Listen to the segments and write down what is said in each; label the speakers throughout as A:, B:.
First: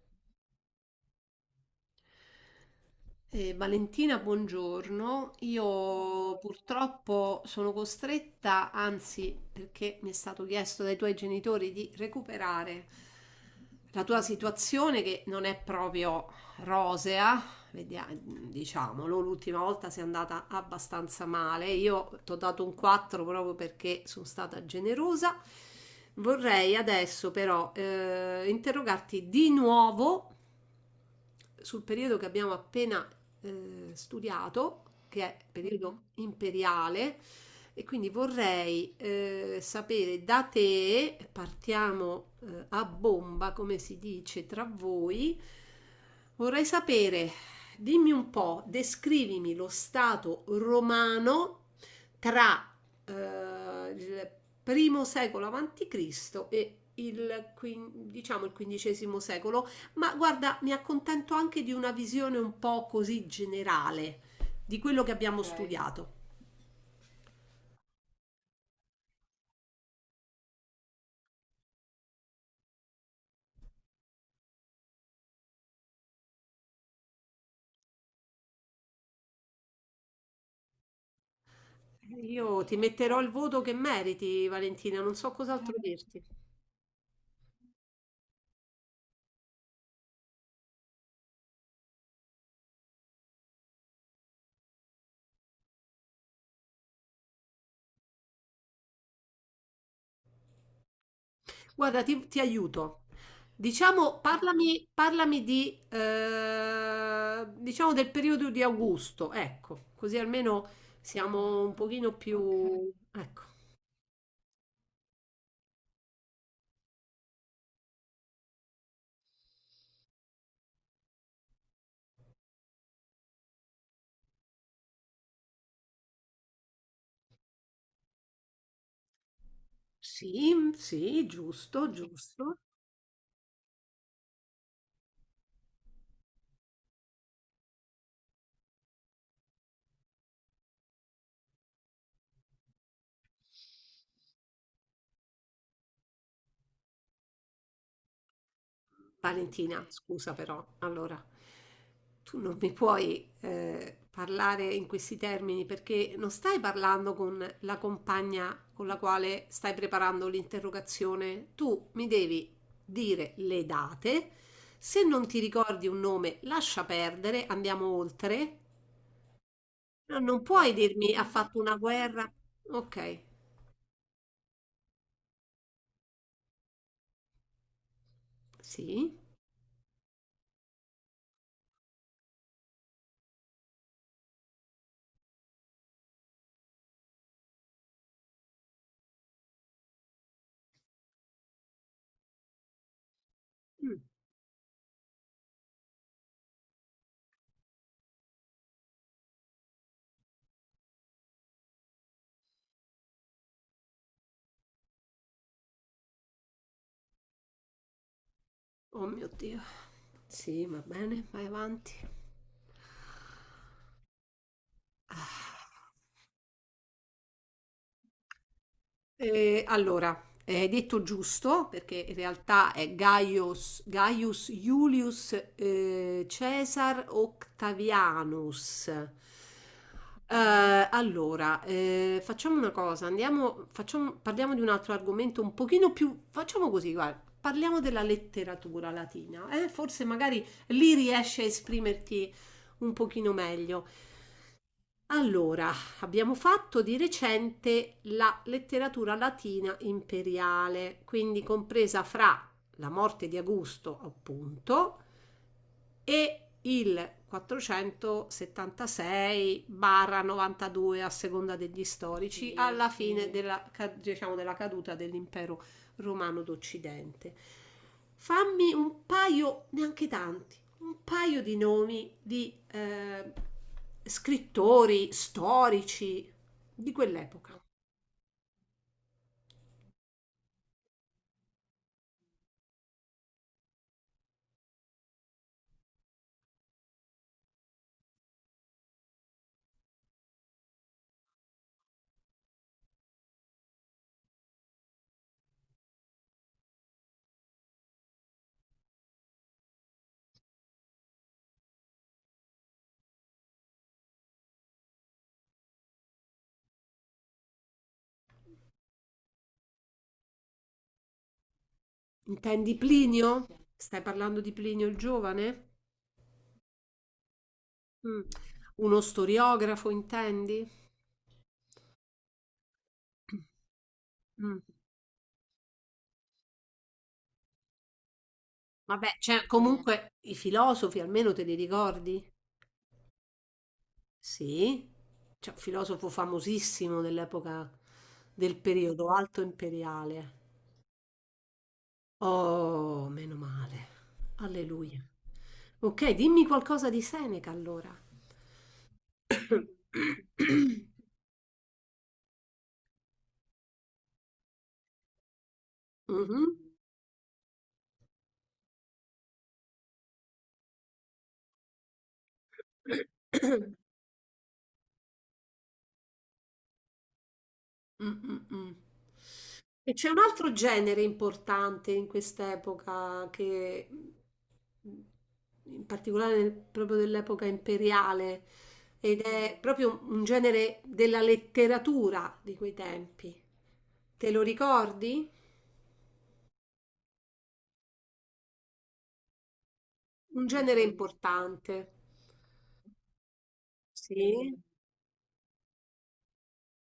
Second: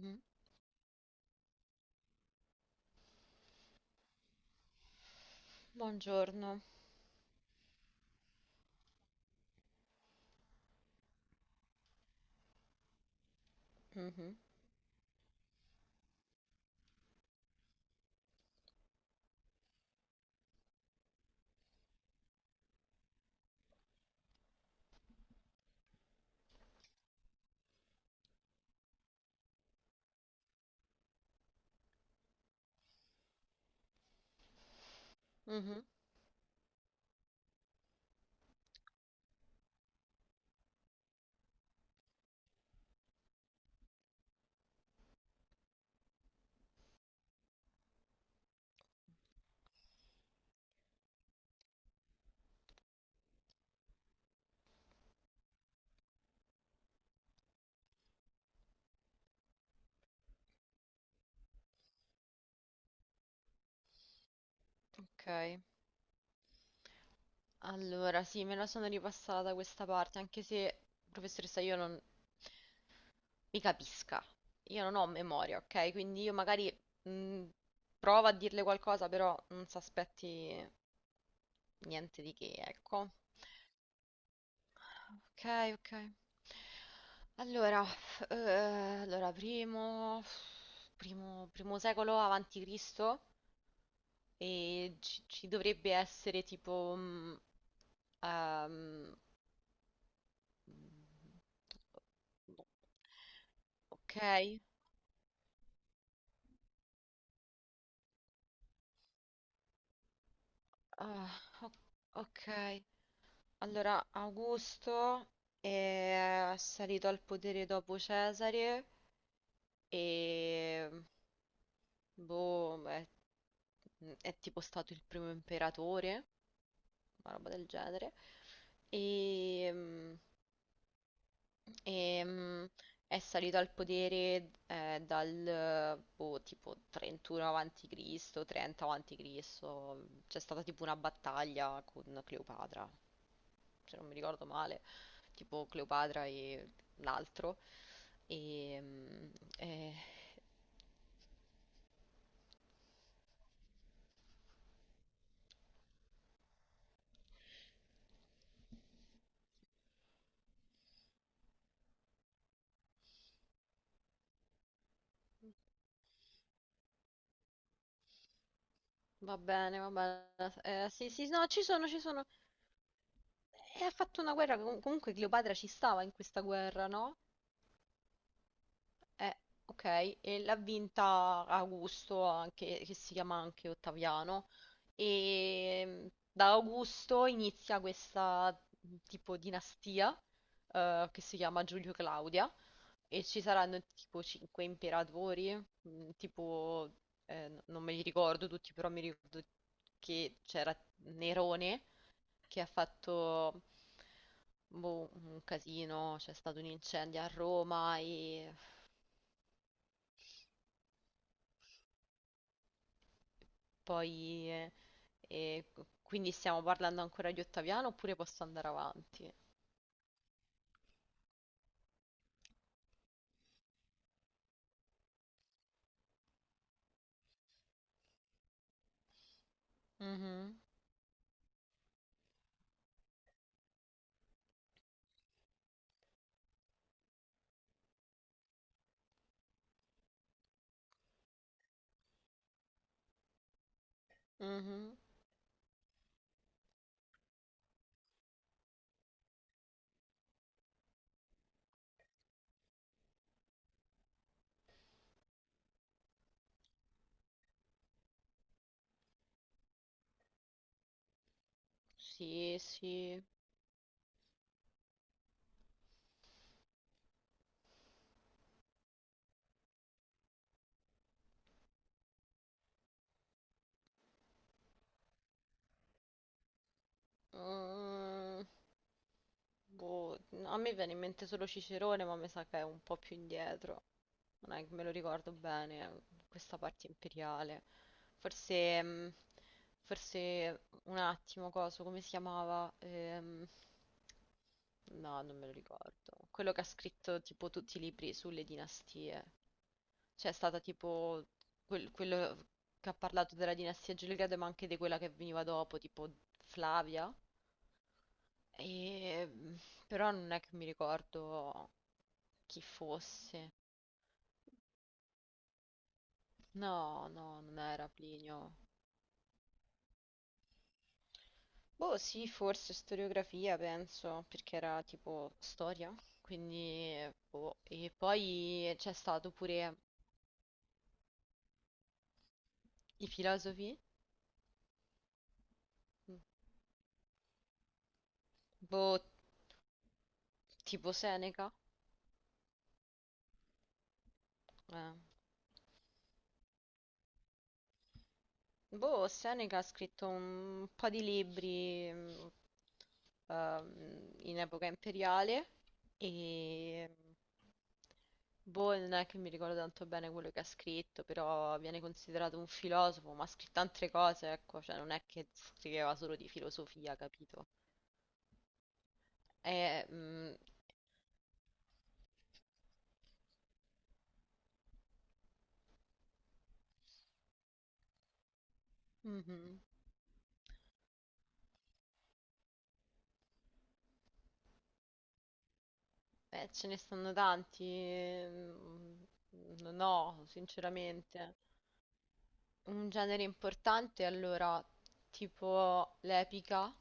A: Mm,
B: Valentina, buongiorno. Io
A: Buongiorno.
B: purtroppo sono costretta, anzi, perché mi è stato chiesto dai tuoi genitori di recuperare la tua
A: Mhm,
B: situazione che non è proprio rosea, diciamolo, l'ultima volta sei andata abbastanza male. Io ti ho dato un 4 proprio perché sono stata generosa. Vorrei adesso però interrogarti di nuovo sul periodo che abbiamo appena studiato, che è
A: mhm,
B: periodo imperiale, e quindi vorrei sapere da te, partiamo a bomba, come si dice tra voi, vorrei sapere, dimmi un po', descrivimi lo stato romano tra il primo secolo avanti Cristo e il, diciamo, il quindicesimo secolo. Ma guarda, mi accontento anche di una visione un po' così generale di quello che abbiamo, okay,
A: Ok.
B: studiato.
A: Allora, sì, me la sono ripassata da questa parte, anche se, professoressa, io non mi capisca. Io non ho memoria, ok? Quindi io magari mm, provo a dirle qualcosa, però non si aspetti niente di che,
B: Io ti
A: ecco.
B: metterò il voto che meriti, Valentina, non so
A: Ok,
B: cos'altro
A: ok.
B: dirti.
A: Allora, allora primo secolo avanti Cristo e ci dovrebbe essere tipo Ehm,
B: Guarda, ti aiuto. Diciamo,
A: ok,
B: parlami di, diciamo del periodo di Augusto, ecco, così almeno
A: ah,
B: siamo
A: o-
B: un pochino, ok,
A: ok.
B: più... Ecco,
A: Allora, Augusto è salito al potere dopo Cesare e boh, è tipo stato il primo imperatore, una roba del genere. E, mm,
B: sì, sì, giusto, giusto.
A: Ehm, è salito al potere dal boh, tipo 31 avanti Cristo, 30 avanti Cristo. C'è stata tipo una battaglia con Cleopatra, se non mi ricordo male, tipo Cleopatra e l'altro. E, mm,
B: Valentina,
A: eh,
B: scusa però, allora, tu non mi puoi parlare in questi termini perché non stai parlando con la compagna con la quale stai preparando l'interrogazione. Tu mi devi dire le date. Se non ti ricordi un nome, lascia perdere, andiamo oltre.
A: Va bene, va
B: No, non
A: bene.
B: puoi
A: Sì,
B: dirmi ha
A: sì, no,
B: fatto una
A: ci
B: guerra.
A: sono.
B: Ok,
A: E ha fatto una guerra, comunque Cleopatra ci stava in questa guerra, no?
B: sì.
A: Eh, ok, e l'ha vinta Augusto, anche, che si chiama anche Ottaviano, e mm, da Augusto inizia questa tipo dinastia che si chiama Giulio Claudia e ci saranno
B: Mm.
A: tipo cinque imperatori, mm, tipo non me li ricordo tutti, però mi ricordo che c'era Nerone che ha fatto boh, un casino, c'è stato un incendio a Roma e
B: Oh mio Dio. Sì, va bene, vai avanti.
A: poi, eh,
B: Ah.
A: quindi stiamo parlando ancora di Ottaviano oppure posso andare avanti?
B: Allora, hai detto giusto, perché in realtà è Gaius, Gaius Julius Caesar Octavianus.
A: Mhm,
B: Allora, facciamo una cosa, andiamo, parliamo di un altro argomento un pochino più... Facciamo così, guarda, parliamo della letteratura latina, eh? Forse magari lì riesci a esprimerti un pochino meglio.
A: mhm.
B: Allora, abbiamo fatto di recente la letteratura latina imperiale, quindi compresa fra la morte di Augusto, appunto, e il 476-92 a seconda degli storici
A: Sì,
B: alla
A: sì.
B: fine, sì, diciamo, della caduta dell'impero romano d'Occidente. Fammi un paio, neanche tanti, un paio di nomi di scrittori, storici di quell'epoca.
A: Mm, Boh, a me viene in mente solo Cicerone, ma mi sa che è un po' più indietro. Non è che me lo ricordo bene, questa parte imperiale. Forse, forse un attimo, coso, come si chiamava? No, non me lo ricordo. Quello che ha scritto tipo tutti i libri sulle dinastie. C'è stata tipo quello che ha parlato della dinastia Gelgrado, ma anche di quella che veniva dopo, tipo Flavia. E... mm, Però non è che mi ricordo chi
B: Intendi Plinio?
A: fosse.
B: Stai parlando di Plinio il giovane?
A: No, no, non era
B: Mm.
A: Plinio.
B: Uno storiografo, intendi?
A: Boh, sì, forse storiografia, penso, perché
B: Mm.
A: era tipo storia. Quindi, boh. E poi c'è
B: Vabbè,
A: stato
B: cioè, eh,
A: pure
B: comunque i filosofi almeno te li ricordi?
A: i filosofi,
B: Sì, c'è un filosofo famosissimo dell'epoca del
A: boh,
B: periodo alto imperiale.
A: tipo Seneca.
B: Oh, meno male.
A: Eh.
B: Alleluia. Ok, dimmi qualcosa di Seneca allora.
A: Boh, Seneca ha scritto un po' di libri in epoca imperiale
B: Mhm.
A: e boh, non è che mi ricordo tanto bene quello che ha scritto, però viene considerato un filosofo, ma ha scritto altre cose, ecco, cioè non è che scriveva solo di filosofia, capito?
B: Mm, mm, mm.
A: E,
B: E c'è un
A: mm,
B: altro genere importante in quest'epoca che, in particolare proprio dell'epoca imperiale, ed è
A: Mhm.
B: proprio un genere della letteratura di quei tempi. Te lo ricordi?
A: Ce ne stanno tanti, non ho,
B: Un genere
A: sinceramente.
B: importante.
A: Un genere importante
B: Sì.
A: allora, tipo l'epica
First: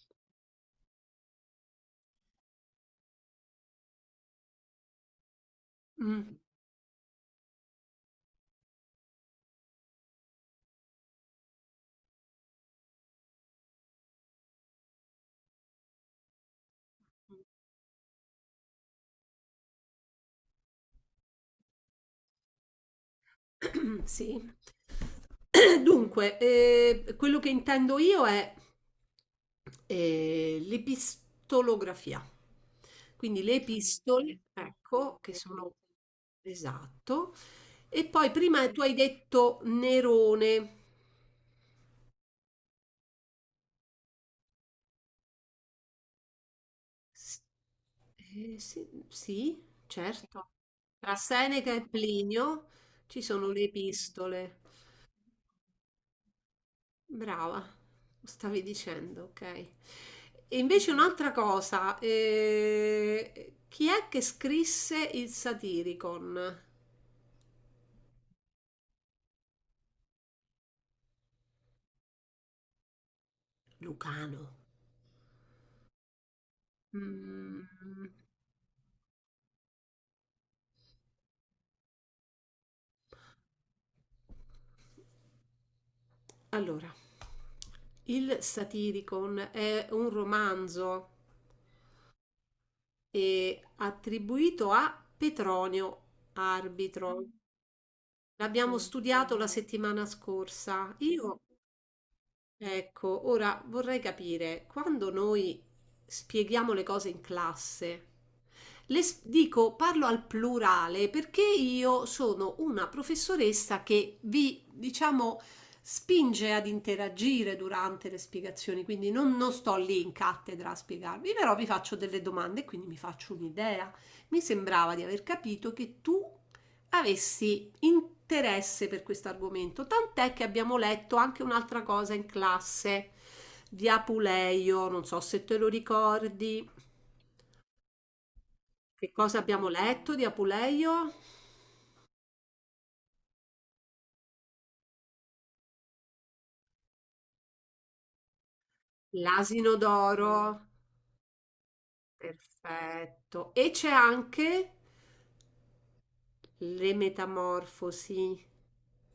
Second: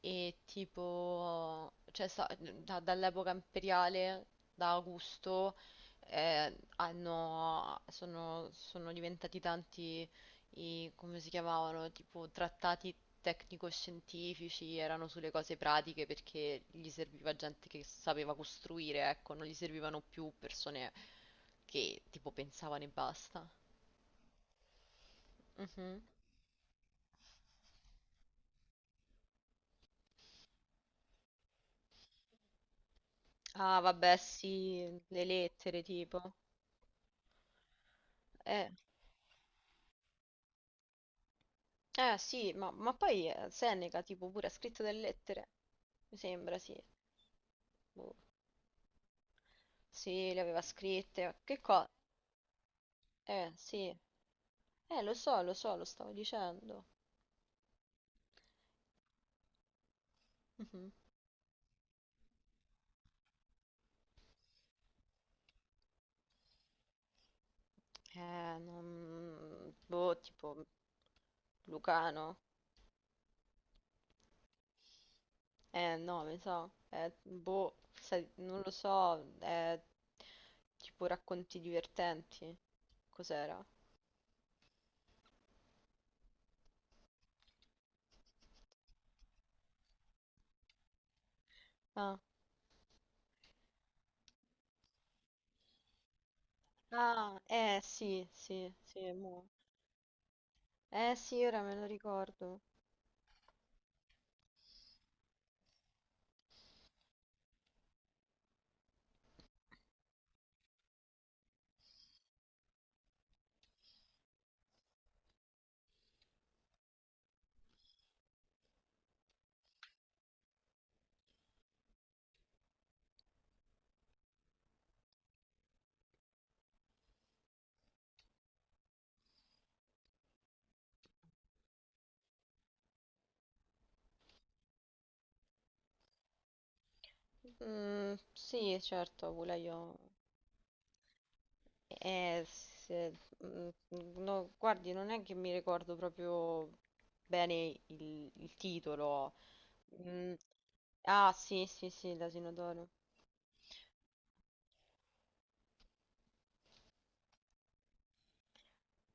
A: e tipo, cioè dall'epoca imperiale, da Augusto,
B: Mm.
A: sono, sono diventati tanti i, come si chiamavano, tipo trattati tecnico-scientifici, erano sulle cose pratiche perché gli serviva gente che sapeva costruire, ecco, non gli servivano più persone che tipo pensavano e basta.
B: Sì.
A: Mhm.
B: Dunque, quello che intendo io è l'epistolografia. Quindi le
A: Ah, vabbè,
B: epistole,
A: sì,
B: ecco,
A: le
B: che sono,
A: lettere tipo.
B: esatto. E poi prima
A: Eh,
B: tu hai detto Nerone.
A: eh sì, ma poi Seneca tipo pure ha scritto delle lettere. Mi sembra, sì.
B: S-
A: Boh.
B: sì, sì,
A: Sì, le
B: certo.
A: aveva
B: Tra
A: scritte. Che
B: Seneca e
A: cosa?
B: Plinio ci sono le
A: Sì.
B: epistole.
A: Lo so, lo so, lo stavo dicendo.
B: Brava, stavi dicendo, ok. E invece
A: Mhm.
B: un'altra cosa, chi è che scrisse il Satiricon?
A: Eh, non... Boh, tipo... Lucano?
B: Lucano.
A: No, mi sa.
B: Mm,
A: Boh, sai, non lo so. Tipo racconti divertenti. Cos'era?
B: allora, il Satiricon è un romanzo
A: Ah,
B: attribuito a Petronio Arbitro.
A: ah, eh sì, sì,
B: L'abbiamo
A: sì,
B: studiato
A: mo.
B: la settimana scorsa.
A: Eh
B: Io,
A: sì, ora me lo ricordo.
B: ecco, ora vorrei capire, quando noi spieghiamo le cose in classe, dico, parlo al plurale perché io sono una professoressa che vi, diciamo, spinge ad interagire durante le spiegazioni, quindi non, non sto lì in cattedra a spiegarvi, però vi faccio delle domande e quindi mi faccio un'idea. Mi sembrava di aver capito che tu avessi interesse per questo argomento, tant'è che abbiamo letto anche un'altra cosa in classe di Apuleio, non so se te lo ricordi.
A: Mm, sì,
B: Che
A: certo,
B: cosa
A: pure
B: abbiamo
A: io.
B: letto di Apuleio?
A: Eh, se- mm, no, guardi, non è che mi ricordo proprio bene il titolo.
B: L'asino d'oro,
A: Mm, ah, sì, sì, sì, l'asino d'oro.
B: perfetto. E c'è anche le metamorfosi.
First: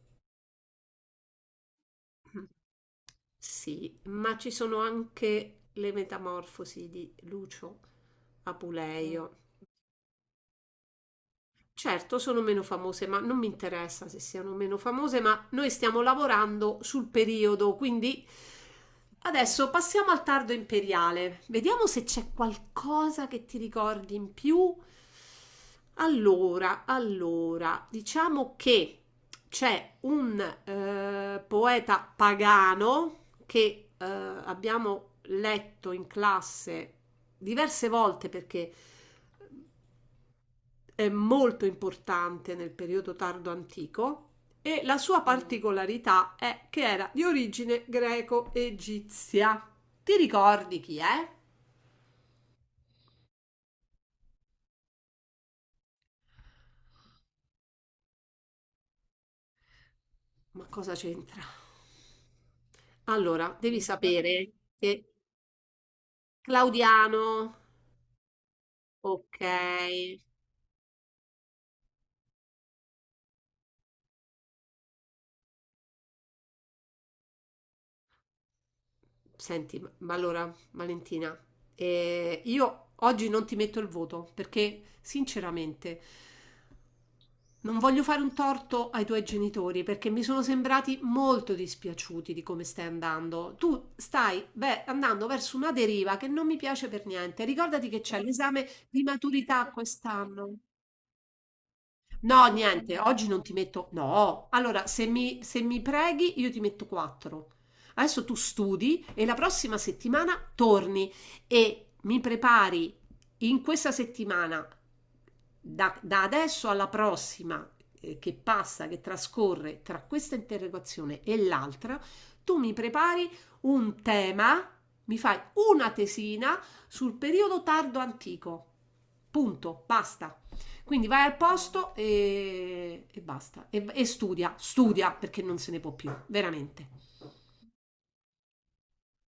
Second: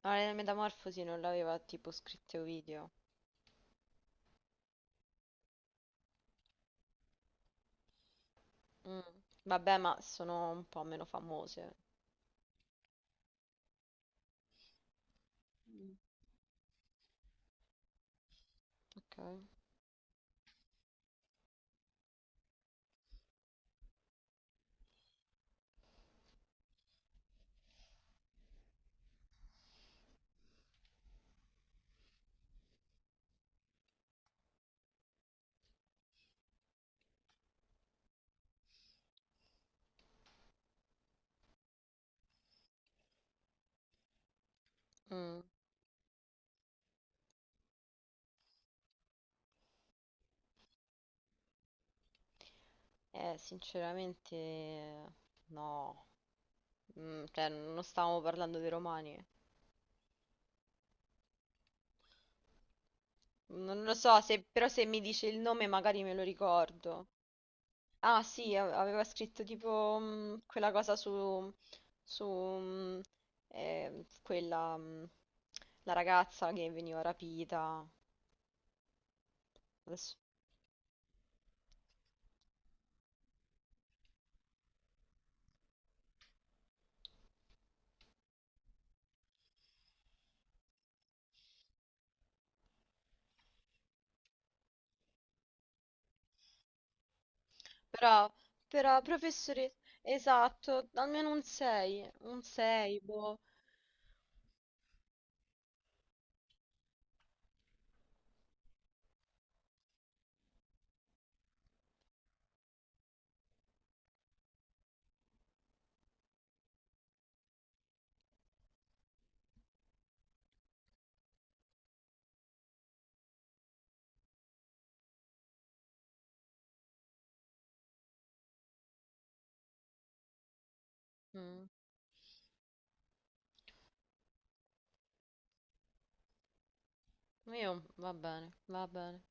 A: Ma la metamorfosi non l'aveva tipo scritto Ovidio.
B: Sì, ma ci sono anche le metamorfosi di Lucio, mm,
A: Mm,
B: Apuleio.
A: Vabbè, ma sono un po' meno famose.
B: Certo, sono meno famose, ma non mi interessa se siano meno famose, ma noi stiamo lavorando sul periodo, quindi
A: Ok.
B: adesso passiamo al tardo imperiale. Vediamo se c'è qualcosa che ti ricordi in più. Allora, allora, diciamo che c'è un poeta pagano che abbiamo letto in classe diverse volte perché è molto importante nel periodo tardo antico e la sua
A: Mm,
B: particolarità è che era di origine greco-egizia. Ti ricordi chi è?
A: Sinceramente, no. Mm, cioè, non stavamo parlando dei romani.
B: Ma cosa c'entra? Allora, devi
A: Non lo so, se-
B: sapere
A: però se mi
B: che
A: dice il nome magari me lo ricordo.
B: Claudiano,
A: Ah sì, aveva
B: ok.
A: scritto tipo quella cosa su, su quella, la ragazza che veniva rapita.
B: Senti, ma
A: Adesso-
B: allora, Valentina, io oggi non ti metto il voto perché, sinceramente, non voglio fare un torto ai tuoi genitori perché mi sono sembrati molto dispiaciuti di come stai andando. Tu stai, beh, andando verso una deriva che non mi piace per niente. Ricordati che c'è
A: Però,
B: l'esame
A: però,
B: di maturità
A: professore,
B: quest'anno.
A: esatto, almeno un 6, un
B: No, niente,
A: 6,
B: oggi
A: boh.
B: non ti metto. No, allora se mi preghi io ti metto 4. Adesso tu studi e la prossima settimana torni e mi prepari in questa settimana, da adesso alla prossima che passa, che trascorre tra questa interrogazione e l'altra, tu mi prepari un tema, mi fai una tesina sul periodo tardo antico. Punto, basta. Quindi vai al
A: Mm,
B: posto e basta. E studia, studia perché non se ne può più, veramente.
A: Io, va bene, va bene.